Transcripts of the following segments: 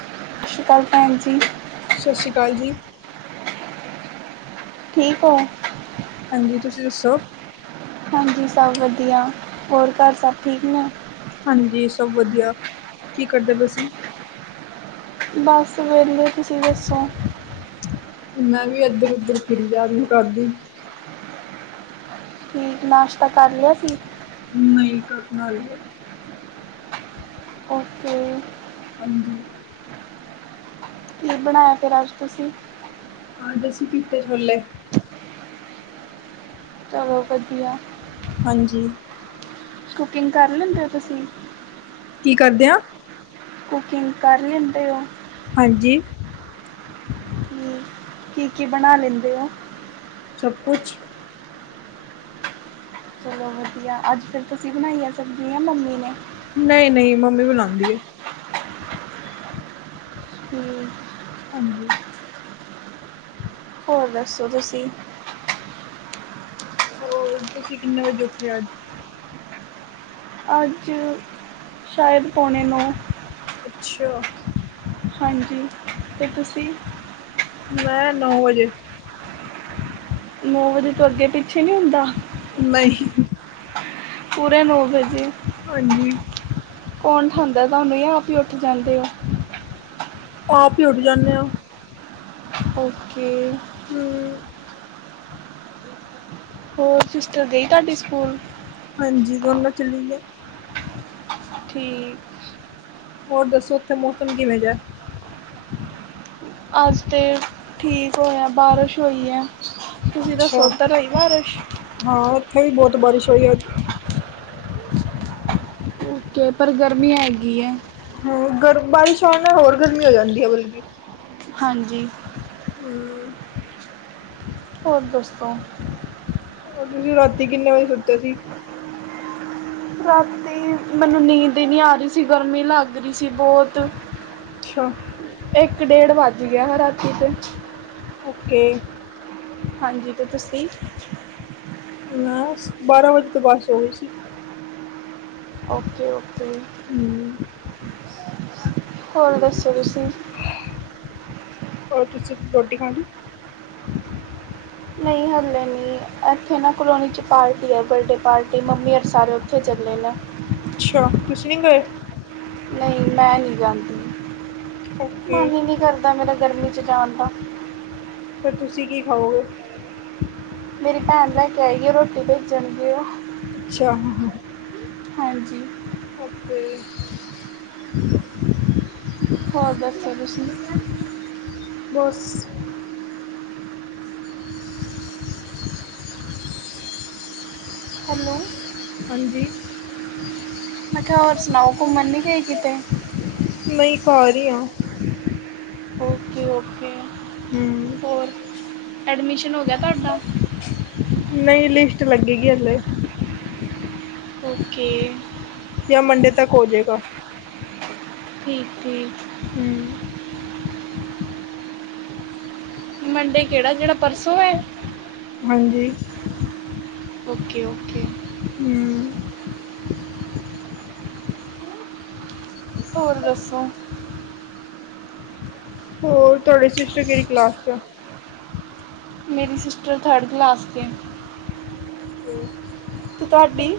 ਸਤ ਸ੍ਰੀ ਅਕਾਲ ਭੈਣ ਜੀ। ਸਤਿ ਸ਼੍ਰੀ ਅਕਾਲ ਜੀ। ਠੀਕ ਔ। ਹਾਂਜੀ, ਤੁਸੀਂ ਦੱਸੋ? ਹਾਂਜੀ, ਸਭ ਵਧੀਆ ਹੋਰ ਘਰ ਸਭ ਠੀਕ ਨੇ। ਹਾਂਜੀ, ਸਭ ਵਧੀਆ ਕੀ ਕਰਦੇ ਪਏ ਸੀਂ? ਬਸ ਵੇਲੇ, ਤੁਸੀਂ ਦੱਸੋ? ਮੈਂ ਵੀ ਇੱਧਰ-ਉੱਧਰ ਫਿਰੀ ਜਾਰੀ ਘਾਰ ਹੀ। ਸਵੇਰ ਨਾਸ਼ਤਾ ਕਰ ਲਿਆ ਸੀ? ਨਹੀਂ, ਕਰਨਾ ਹਜੇ। ਉਕੇੇ। ਹਾਂਜੀ। ਕੀ ਬਣਾਇਆ ਫੇਰ ਅੱਜ ਤੁਸੀਂ? ਅੱਜ ਅਸੀ ਚੀਟੇ ਛੋਲੇ ਚਲੋ ਵਧੀਆ। ਹਾਂਜੀ। ਕੁਕਿੰਗ ਕਰ ਲੈਂਦੇ ਹੋ ਤੁਸੀਂ? ਕੀ ਕਰਦੇ ਹੋ? ਕੁਕਿੰਗ ਕਰ ਲੈਂਦੇ ਹੋ? ਹਾਂਜੀ? ਹਮ, ਕੀ- ਕੀ ਬਣਾ ਲੈਂਦੇ ਹੋ? ਸਭ ਕੁਛ ਚਲੋ ਵਧੀਆ, ਅੱਜ ਫੇਰ ਤੁਸੀਂ ਬਣਾਈ ਆ ਸਬਜ਼ੀ ਯਾ ਮੰਮੀ ਨੇ? ਨਹੀਂ ਨਹੀਂ। ਮੰਮੀ ਬਣਾਉਂਦੀ ਏ। ਹੂੰ। ਹਾਂਜੀ। ਹੋਰ ਦੱਸੋ ਤੁਸੀਂ? ਹੋਰ ਤੁਸੀਂ ਕਿੰਨੇ ਵਜੇ ਉਠੇ ਅੱਜ? ਅੱਜ, ਸ਼ਾਇਦ ਪੌਣੇ ਨੋਂ ਅੱਛਾ। ਹਾਂਜੀ, ਤੇ ਤੁਸੀਂ? ਮੈਂ ਨੌ ਵਜੇ। ਨੌ ਵਜੇ ਤੋਂ ਅੱਗੇ- ਪਿੱਛੇ ਨਹੀਂ ਹੁੰਦਾ? ਨਹੀਂ। ਪੂਰੇ ਨੌ ਵਜੇ। ਹਾਂਜੀ। ਕੌਣ ਉਠਾਂਦਾ ਤੁਹਾਨੂੰ, ਆ ਆਪੀ ਉੱਠ ਜਾਂਦੇ ਔ? ਆਪ ਹੀ ਉਠ ਜਾਂਦੇ ਆ। ਓਕੇ। ਹਮ ਹੋਰ, ਸਿਸਟਰ ਗਈ ਤੁਹਾਡੀ ਸਕੂਲ? ਹਾਂਜੀ, ਦੋਨੋਂ ਚਲੀ ਗਈਆਂ। ਠੀਕ। ਹੋਰ ਦੱਸੋ, ਉੱਥੇ ਮੌਸਮ ਕਿਵੇਂ ਜਾ? ਅੱਜ ਤੇ ਠੀਕ ਹੋਇਆ, ਬਾਰਿਸ਼ ਹੋਈ ਐ। ਤੁਸੀਂ ਦਸੋ, ਅੱਛਾ ਓਧਰ ਹੋਈ ਬਾਰਿਸ਼। ਹਾਂ, ਉੱਥੇ ਵੀ ਬਹੁਤ ਬਾਰਿਸ਼ ਹੋਈ ਐ। ਉੱਥੇ, ਪਰ ਗਰਮੀ ਹੈਗੀ ਹੈ। ਹਾਂ, ਗਰ ਬਾਰਿਸ਼ ਆਉਣ ਨਾਲ ਹੋਰ ਗਰਮੀ ਹੋ ਜਾਂਦੀ ਹੈ, ਬਲਕਿ। ਹਾਂਜੀ। ਹਮ ਹੋਰ ਦਸੋ? ਤੁਸੀਂ ਰਾਤੀ ਕਿੰਨੇ ਵਜੇ ਸੁੱਤੇ ਸੀ? ਰਾਤੀ, ਮੈਨੂੰ ਨੀਂਦ ਹੀ ਨੀ ਆ ਰਹੀ ਸੀ, ਗਰਮੀ ਲੱਗ ਰਹੀ ਸੀ ਬਹੁਤ। ਅੱਛਾ। ਇੱਕ ਡੇਢ ਵੱਜ ਗਿਆ, ਰਾਤੀ ਤੇ। ਓਕੇ। ਹਾਂਜੀ ਤੇ ਤੁਸੀਂ ਮੈਂ, ਬਾਰਾਂ ਵਜੇ ਤੋਂ ਬਾਅਦ ਸੌ ਗਈ ਸੀ। Okay- okay. ਹਮ। ਹੋਰ ਦੱਸੋ ਤੁਸੀਂ? ਹੋਰ ਤੁਸੀਂ ਰੋਟੀ ਖਾਲੀ। ਨਹੀਂ ਹਲੇ ਨੀ, ਇੱਥੇ ਨਾ ਕਲੋਨੀ 'ਚ ਪਾਰਟੀ ਹੈ, ਬਰਡੇ ਪਾਰਟੀ ਮੰਮੀ ਹੋਰੀ ਸਾਰੇ ਤੇ ਚਲੇ ਆ ਅੱਛਾ, ਤੁਸੀਂ ਨੀ ਗਏ। ਨਹੀਂ, ਮੈਂ ਨਹੀਂ ਜਾਂਦੀ ਓਕੇ ਮਨ ਹੀ ਨਹੀਂ ਕਰਦਾ ਮੇਰਾ ਗਰਮੀ ਚ ਜਾਣ ਦਾ। ਫੇਰ ਤੁਸੀਂ ਕੀ ਖਾਓਗੇ? ਮੇਰੀ ਭੈਣ ਲੈ ਕੇ ਆਈਗੀ ਰੋਟੀ, ਬਣੀ ਚੰਗੀ ਹੈ ਉਹ। ਅੱਛਾ, ਹਾਂ-ਹਾਂ। ਹਾਂਜੀ। ਓਕੇ। ਹੋਰ ਦੱਸੋ ਤੁਸੀਂ? ਬਸ ਹੈਲੋ। ਹਾਂਜੀ। ਮੈਂ ਕਿਹਾ, ਹੋਰ ਸੁਣਾਓ ਘੁੰਮਣ ਨੀ ਗਏ ਕਿਤੇ? ਨਈ ਘਰ ਈ ਆ। Okay okay. ਹੂੰ। ਹੋਰ? ਐਡਮਿਸ਼ਨ ਹੋ ਗਿਆ ਤੁਹਾਡਾ? ਨਹੀਂ ਲਿਸਟ ਲੱਗੇਗੀ ਹੱਲੇ। ਓਕੇ। ਜਾਂ ਮੰਡੇ ਤੱਕ ਹੋ ਜਾਏਗਾ। ਠੀਕ-ਠੀਕ। ਹੂੰ। ਮੰਡੇ ਕੇਹੜਾ ਜੇਹੜਾ ਪਰਸੋਂ ਐ। ਹਾਂਜੀ। ਓਕੇ-ਓਕੇ। ਹੂੰ। ਹੋਰ ਦੱਸੋ? ਹੋਰ ਤੁਹਾਡੀ ਸਿਸਟਰ ਕੇੜੀ ਕਲਾਸ ਚ ਐ? ਮੇਰੀ ਸਿਸਟਰ ਥਰਡ ਕਲਾਸ ਤੇ। ਤੇ ਤੇ ਤੁਹਾਡੀ।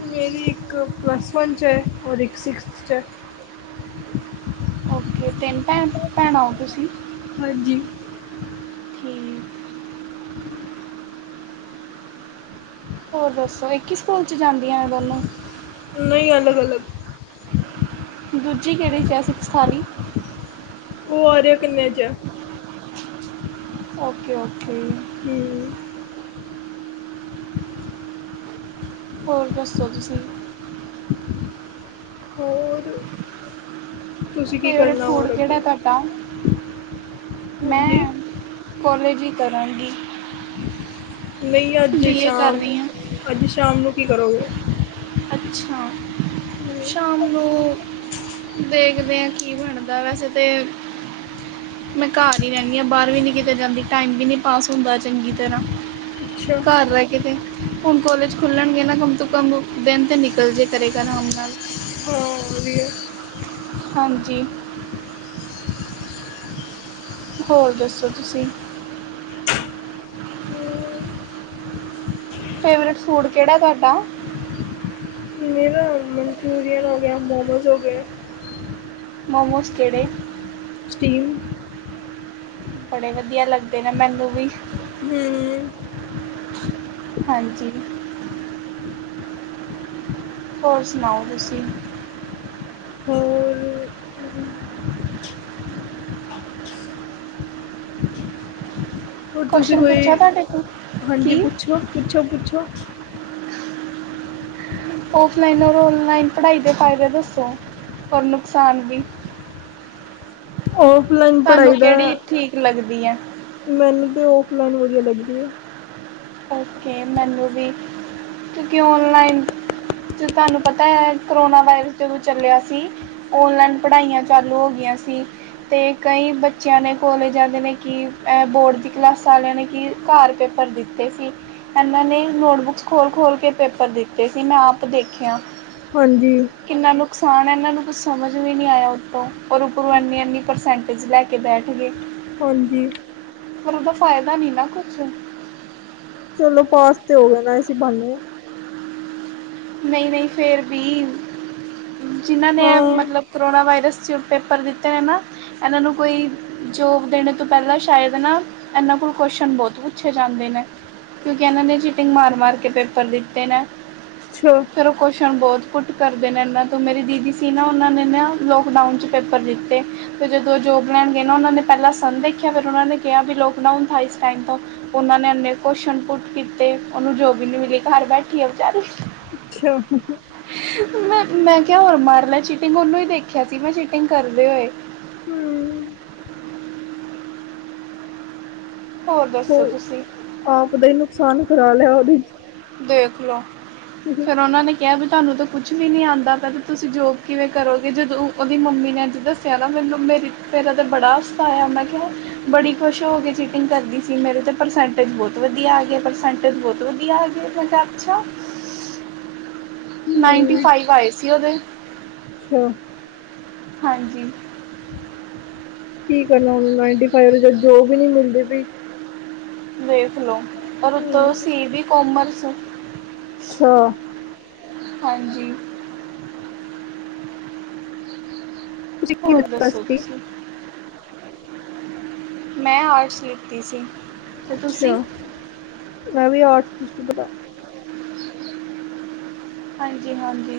ਮੇਰੀ ਇੱਕ ਪਲੱਸ ਵਨ ਚ ਐ ਔਰ ਇੱਕ ਸਿਕਸਥ ਚ ਐ। ਓਕੇ, ਤਿੰਨ ਭੈਣ ਭੈਣਾਂ ਹੋ ਤੁਸੀਂ। ਹਾਂਜੀ। ਠੀਕ। ਹੋਰ ਦੱਸੋ, ਇਕ ਈ ਸਕੂਲ ਚ ਜਾਂਦੀਆਂ ਐ ਦੋਨੋਂ? ਨਹੀਂ, ਅਲੱਗ-ਅਲੱਗ। ਦੂਜੀ ਕੇਹੜੇ ਚੈ ਹੈ ਸਿੱਕਸਥ ਆਲੀ? ਉਹ ਆਰਯਾ ਕੰਨਿਆ ਚ ਹੈ। ਔਕੇ-ਔਕੇ। ਹੂਂ। ਹੋਰ ਦੱਸੋ ਤੁਸੀ? ਹੋਰ? ਤੁਸੀਂ ਕੀ ਫੇਵਰੇਟ ਕਰਨਾ ਫੂਡ ਹੋਰ ਕਿਹੜਾ ਅੱਗੇ ਤੁਹਾਡਾ? ਤਾਂ, ਹਾਂਜੀ ਮੈਂ ਕੋਲੇਜ ਈ ਕਰਾਂਗੀ। ਨਹੀਂ ਅੱਜ ਬੀਏ ਕਰ ਸ਼ਾਮ, ਰਹੀ ਹਾਂ ਅੱਜ ਸ਼ਾਮ ਨੂੰ ਕੀ ਕਰੋਗੇ? ਅੱਛਾ, ਸ਼ਾਮ ਨੂੰ, ਦੇਖਦੇ ਐ ਕੀ ਬਣਦਾ? ਵੈਸੇ ਤੇ ਮੈਂ ਘਰ ਈ ਰਹਿੰਨੀ ਆਂ, ਬਾਰ ਵੀ ਨੀ ਕਿਤੇ ਜਾਂਦੀ, ਟਾਈਮ ਵੀ ਨੀ ਪਾਸ ਹੁੰਦਾ ਚੰਗੀ ਤਰ੍ਹਾਂ। ਅੱਛਾ ਘਰ ਰਹਿ ਕੇ ਤੇ, ਹੁਣ ਕੋਲੇਜ ਖੁੱਲਣਗੇ ਨਾ ਕੰਮ ਤੋਂ ਕਮ ਦੇਨ ਤੇ ਨਿਕਲ ਜੇ ਕਰੇਗਾ ਰਾਮ ਨਾਲ ਹਾਂ ਵਧੀਆ ਹਾਂਜੀ। ਹੋਰ ਦੱਸੋ ਤੁਸੀ? ਹੂੰ। ਫੇਵਰੇਟ ਫੂੜ ਕੇੜਾ ਤੁਹਾਡਾ? ਮੇਰਾ ਮਨਚੁਰੀ ਹੋ ਗੇਆ ਮੋਮੋਜ਼ ਹੋ ਗੇ। ਮੋਮੋਜ਼ ਕੇੜੇ? ਸਿਟੀਮ। ਬੜੇ ਵਦੀਆ ਲੱਗਦੇ ਨੇ ਮੈਨੂੰ ਵੀ। ਹੂੰ। ਹਾਂਜੀ। ਹੋਰ ਸਨਾਓ ਤੁਸੀਂ? ਹੋਰ ਹੋਰ ਤੁਸੀ ਕੁਸ਼ਚਨ ਪੁੱਛਾ ਕੋਈ, ਤੁਹਾਡੇ ਕੋਲ ਹਾਂਜੀ ਕੀ ਪੁੱਛੋ-ਪੁੱਛੋ ਪੁੱਛੋ। ਓਫਲਾਈਨ ਓਰ ਓਨਲਾਈਨ ਪੜਾਈ ਦੇ ਫਾਈਦੇ ਦੱਸੋ, ਓਰ ਨੁਕਸਾਨ ਵੀ? ਓਫਲਾਈਨ ਤੁਹਾਨੂੰ ਕੇੜੀ ਠੀਕ ਲੱਗਦੀ ਏ? ਮੈਨੂੰ ਤੇ ਓਫਲਾਈਨ ਵਦੀਆ ਲੱਗਦੀ ਏ। ਓਕੇ ਮੈਨੂੰ ਵੀ, ਕਿਉਂਕਿ ਓਨਲਾਈਨ ਚ, ਥਾਨੂੰ ਪਤਾ ਐ ਕਰੋਨਾ ਵਾਇਰਸ ਜਦੋਂ ਚੱਲੇਆ ਸੀ। ਓਨਲਾਈਨ ਪੜ੍ਹਾਈਆਂ ਚਾਲੂ ਹੋ ਗੀਆਂ ਸੀ। ਤੇ ਕਈ ਬੱਚੇਆਂ ਨੇ ਕੋਲੇਜ ਆ ਜੀਵੇ ਕਿ, ਐ ਬੋੜ ਦੀ ਕਲਾਸਾਂ ਆਲੇਆਂ ਨੇ ਕਿ ਘਾਰ ਪੇਪਰ ਦਿੱਤੇ ਸ ਏਨਾਂ ਨੇ ਨੋਟਬੁੱਕਸ ਖੋਲ-ਖੋਲ ਕੇ ਪੇਪਰ ਦਿੱਤੇ ਸੀ, ਮੈਂ ਆਪ ਦੇਖੇਆ। ਹਾਂਜੀ। ਕਿੰਨਾ ਨੁਕਸਾਣ ਐ ਐਨਾਂ ਨੂੰ ਕੁਛ ਸਮਜ ਵੀ ਨੀ ਆਏਆ ਉੱਤੋਂ, ਔਰ ਉੱਪਰੋਂ ਐਨੀ-ਐਨੀ ਪਰਸੈਂਟੇਜ ਲੈ ਕੇ ਕੇ ਬੈਠ ਗੇ। ਹਾਂਜੀ। ਪਰ ਓਦਾ ਫਾਏਦਾ ਨੀ ਨਾ ਕੁਛ। ਚਲੋ ਪਾਸ ਤੇ ਹੋ ਗੇ ਨਾ, ਇਸੀ ਬ੍ਹਾਨੇ। ਨਈ-ਨਈ ਫੇਰ ਵੀ, ਜਿਨ੍ਹਾਂ ਨੇ ਹਾਂ ਮਤਲਬ ਕਰੋਣਾ ਵਾਏਰਸ ਚ, ਪੇਪਰ ਦਿੱਤੇ ਨੇ ਨਾ ਐਨਾਂ ਨੂੰ ਕੋਈ ਜੋਬ ਦੇਣੇ ਤੋਂ ਪੈਲਾਂ ਸ਼ਾਏਦ ਨਾ ਐਨਾਂ ਕੋਲੋ਼ ਕੋਸ਼ਨ ਬੋਤ ਪੁੱਛੇ ਜਾਂਦੇ ਨੇ। ਕਿਉਂਕਿ ਐਨਾਂ ਨੇ ਚੀਟਿੰਗ ਮਾਰ-ਮਾਰ ਕੇ ਪੇਪਰ ਦਿੱਤੇ ਨੇ। ਅੱਛਾ। ਫੇਰ ਓ ਕੋਸ਼ਣ ਬੋਤ ਪੁਟ ਕਰਦੇ ਨੇ ਐਨਾਂ ਤੋਂ, ਮੇਰੀ ਦੀਦੀ ਸੀ ਨਾ ਓਨਾਂ ਨੇ ਨਾ ਲੋਕਡਾਊਨ ਚ ਪੇਪਰ ਦਿੱਤੇ ਫੇਰ ਜਦੋਂ ਓ ਜੋਬ ਲੈਣ ਗਏ ਨਾ, ਓਨਾਂ ਨੇ ਪੈਲਾਂ ਸਾੰਨ ਦੇਖੇਆ ਫੇਰ ਓਨਾਂ ਨੇ ਕੈਆ ਵੀ ਲੋਕਡਾਊਨ ਥਾਂ ਈਸ ਟਾਈਮ ਤੋ। ਔਨਾਂ ਨੇ ਐਨੇ ਕੋਸ਼ਨ ਪੁੱਟ ਕੀਤੇ, ਓਨੂ ਜੋਬ ਈ ਨੀ ਮਿਲੀ ਘਾਰ ਬੈਠੀ ਆ ਵਿਚਾਰੀ। ਅੱਛਾ। ਮੈਂ, ਮੈਂ ਕੇਆ ਹੋਰ ਮਾਰ ਲੈ ਚੀਟਿੰਗ ਔਨੂੰ ਈ ਦੇਖੇਆ ਸੀ ਮੈਂ ਚੀਟਿੰਗ ਕਰਦੇ ਹੋਏ। ਹਮ ਹੋਰ ਦੱਸੋ ਤੁਸੀ? ਆਪ ਦਾ ਈ ਨੁਕਸਾਨ ਕਰਾ ਲੇਆ ਓਦੇ ਦੇਖਲੋ, ਫੇਰ ਓਨਾਂ ਨੇ ਕੇਆ ਵੀ ਥਾਨੂੰ ਤਾਂ ਕੁਛ ਵੀ ਨੀ ਆਂਦਾ, ਪਤਾ ਤੁਸੀਂ ਜੋਬ ਕਿਵੇਂ ਕਰੋਗੇ ਜਦੋਂ ਓਦੀ ਮੰਮੀ ਨੇ ਜਦ ਕੈਦਾ ਮੈਨੂੰ ਮੇਰੀ, ਤਾ ਬੜਾ ਹਾਸਾ ਆਏਆ ਮੈਂ ਕੇਆ ਬੜੀ ਖੁਸ਼ ਹੋ ਕੇ ਚੀਟਿੰਗ ਕਰਦੀ ਸੀ ਮੇਰੇ ਤੇ ਪਰਸੈਂਟੇਜ ਬੋਤ ਵਦੀਆ ਆਗੇ, ਪਰਸੈਂਟਜ ਬੋਤ ਵਦੀਆ ਆਗੇ। ਮੈ ਕੇਆ ਆੱਛਾ। ਨਾਈਨਟੀ ਹਮ ਫਾਈਵ ਆਏ ਸੀ ਓਦੇ। ਅੱਛਾ। ਹਾਂਜੀ। ਕੀ ਕਰਨਾ, ਨਾਈਨਟੀ ਫਾਈਵ ਨੂੰ ਜਦ ਜੋਬ ਈ ਨੀ ਮਿਲਦੀ ਪਈ। ਵੇਖ ਲੋ, ਪਰ ਉਥੋਂ ਹਮ ਸੀ ਬੀ ਕੋਮਰਸ। ਅੱਛਾ। ਹਾਂਜੀ। ਤੁਸੀਂ ਕੀ ਹੋਰ ਲਿੱਤਾ ਦੱਸੋ ਸੀ ਤੁਸੀ? ਮੈਂ, ਆਰਟਸ ਲਿਤੀ ਸੀ। ਤੇ ਤੁਸੀਂ? ਅੱਛਾ, ਮੈਂ ਵੀ ਆਟਸ ਦੀ ਸਟੂਡੇੈਂਟਸ ਹਾਂ ਹਾਂਜੀ, ਹਾਂਜੀ,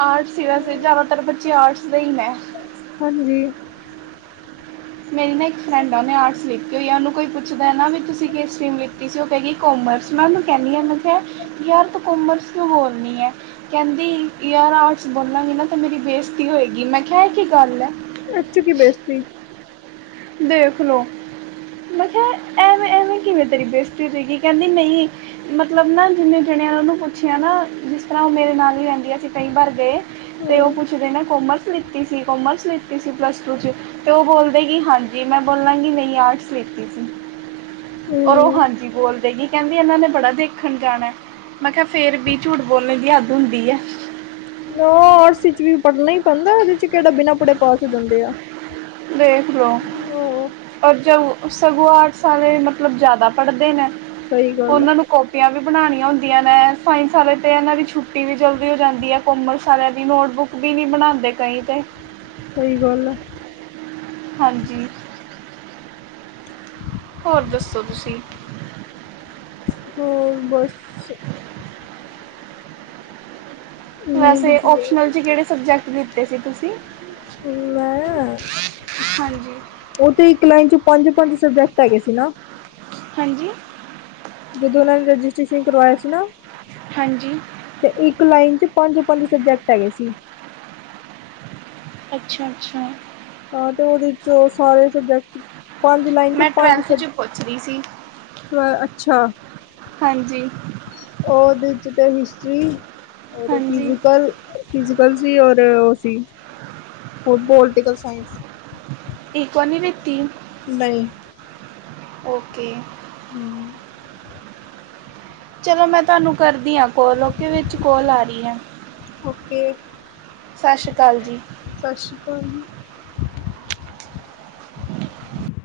ਆਰਟਸ ਸੀ ਵੈਸੇ, ਜ਼ਿਆਦਾਤਰ ਬੱਚੇ ਆਰਟਸ ਦੇ ਹੀ ਨੇ। ਹਾਂਜੀ। ਮੇਰੀ ਨਾ ਇੱਕ ਫਰੈਂਡ, ਉਹਨੇ ਆਰਟਸ ਲਿਤੀ ਹੋਈ ਆ, ਉਹਨੂੰ ਕੋਈ ਪੁੱਛਦਾ ਹੈ ਨਾ ਵੀ ਤੁਸੀਂ ਕਿਸ ਸਟਰੀਮ ਲਿਤੀ ਸੀ, ਉਹ ਕਹੇਗੀ। ਕੋਮਰਸ, ਮੈਂ ਉਹਨੂੰ ਕਹਿੰਦੀ ਹਾਂ ਮੈਂ ਕਿਹਾ, ਯਾਰ ਤੂੰ ਕੋਮਰਸ ਕਿਉਂ ਬੋਲਣੀ ਹੈ। ਕਹਿੰਦੀ, ਯਾਰ ਆਰਟਸ ਬੋਲਾਂਗੀ ਨਾ, ਤੇ ਮੇਰੀ ਬੇਇਜ਼ਤੀ ਹੋਏਗੀ। ਮੈਂ ਕਿਹਾ, ਇਹ ਕੀ ਗੱਲ ਏ? ਐਚ, ਕੀ ਬੇਇਜ਼ਤੀ? ਦੇਖ ਲਓ! ਮੈਂ ਕਿਹਾ, ਐਵੇਂ-ਐਵੇਂ ਕਿਵੇਂ ਤੇਰੀ ਬੇਇਜ਼ਤੀ ਹੋ ਜਾਏਗੀ? ਕਹਿੰਦੀ ਨਹੀਂ ਮਤਲਬ ਨਾ, ਜਿੰਨੇ ਜਾਣਿਆਂ ਉਹਨੂੰ ਪੁੱਛਿਆ ਨਾ, ਜਿਸ ਤਰ੍ਹਾਂ ਉਹ ਮੇਰੇ ਨਾਲ ਹੀ ਰਹਿੰਦੀ, ਅਸੀਂ ਕਈ ਵਾਰ ਗਏ ਤੇ ਉਹ ਹਮ ਪੁੱਛਦੇ ਨੇ ਕੋਮਰਸ ਲਿੱਤੀ ਸੀ, ਕੋਮਰਸ ਲਿੱਤੀ ਸੀ ਪਲੱਸ ਟੂ 'ਚ, ਤੇ ਉਹ ਬੋਲਦੇ ਕਿ ਹਾਂਜੀ। ਜੀ ਮੈਂ ਬੋਲਾਂਗੀ, ਨਹੀਂ ਆਰਟਸ ਲਿਤੀ ਸੀ। ਔਰ ਉਹ, ਹੂੰ, ਹਾਂ ਜੀ ਬੋਲਦੇਗੀ, ਕਹਿੰਦੀ ਇਹਨਾਂ ਨੇ ਬੜਾ ਦੇਖਣ ਜਾਣਾ। ਮੈਂ ਕਿਹਾ, ਫੇਰ ਵੀ, ਝੂਠ ਬੋਲਣ ਦੀ ਹੱਦ ਹੁੰਦੀ ਆ। ਉਹ ਆਰਟਸ ਵਿਚ ਵੀ ਪੜ੍ਹਨਾ ਹੀ ਪੈਂਦਾ, ਉਹਦੇ 'ਚ ਕਿਹੜਾ ਬਿਨਾ ਪੜ੍ਹੇ ਪਾਸ ਹੋ ਜਾਂਦੇ ਆ। ਵੇਖ ਲੋ। ਆਹੋ ਪਰ ਜੋਂ ਸਗੋਂ ਆਰਟਸ ਵਾਲੇ, ਮਤਲਬ ਜ਼ਿਆਦਾ ਪੜ੍ਹਦੇ ਨੇ, ਸਹੀ ਗੱਲ ਆ, ਉਹਨਾਂ ਨੂੰ ਕੋਪੀਆਂ ਵੀ ਬਣਾਉਣੀਆਂ ਹੁੰਦੀਆਂ ਨੇ, ਸਾਇੰਸ ਆਲੇ ਤੇ, ਇਹਨਾਂ ਦੀ ਛੁੱਟੀ ਵੀ ਜਲਦੀ ਹੋ ਜਾਂਦੀ ਏ, ਕੋਮਰਸ ਵਾਲਿਆਂ ਦੀ ਨੋਟਬੁੱਕ ਵੀ ਨੀ ਬਣਾਉਂਦੇ ਕਈ ਤੇ ਸਹੀ ਗੱਲ ਆ। ਹਾਂਜੀ। ਹੋਰ, ਦੱਸੋ ਤੁਸੀਂ? ਹੋਰ ਬਸ ਨੀਂਦ ਵੈਸੇ, ਜੀ ਆ ਓਪਸ਼ਨਲ 'ਚ ਕਿਹੜੇ ਸਬਜੈਕਟ ਲਿੱਤੇ ਸੀ, ਤੁਸੀਂ? ਮੈਂ ਹਾਂਜੀ। ਉਹ ਤੇ ਇੱਕ ਲਾਈਨ 'ਚ ਪੰਜ, ਪੰਜ ਸਬਜੈਕਟ ਹੈਗੇ ਸੀ ਨਾ। ਹਾਂਜੀ? ਜਦੋਂ ਉਹਨਾ ਨੇ ਰਜਿਸਟ੍ਰੇਸ਼ਨ ਕਰਵਾਇਆ ਸੀ ਨਾ। ਹਾਂਜੀ। ਤੇ ਇੱਕ ਲਾਈਨ 'ਚ ਪੰਜ-ਪੰਜ ਸਬਜੈਕਟ ਹੈਗੇ ਸੀ। ਅੱਛਾ! ਅੱਛਾ! ਆ, ਤੇ ਉਹਦੇ ਵਿੱਚੋ ਸਾਰੇ ਸਬਜੈਕਟ ਪੰਜ ਲਾਈਨ 'ਚ ਮੈਂ ਪੰਜ ਟਵੈਲਥ ਸਬ, 'ਚ ਪੁੱਛ ਰਹੀ ਸੀ ਅੱਛਾ? ਹਾਂਜੀ। ਉਹਦੇ 'ਚ ਤਾਂ ਹਿਸਟਰੀ ਓਰ ਹਾਂਜੀ ਫਿਜ਼ੀਕਲ, ਫਿਜ਼ੀਕਲ ਸੀ ਓਰ ਉਹ ਸੀ। ਹੋਰ ਪੋਲੀਟੀਕਲ ਸਾਇੰਸ। ਇੱਕ ਵ ਨਹੀਂ ਲਿੱਤੀ। ਨਹੀਂ। ਓਕੇ। ਹੂੰ ਚਲੋ, ਮੈਂ ਤੁਹਾਨੂੰ ਕਰਦੀ ਆ ਕੋਲ, ਓਕੇ, ਵਿੱਚ ਕੋਲ ਆ ਰਹੀ ਏ। ਓਕੇ, ਸ਼੍ਰੀ ਅਕਾਲ ਜੀ ਸਤਿ ਸ੍ਰੀ ਅਕਾਲ ਜੀ। [inaudible]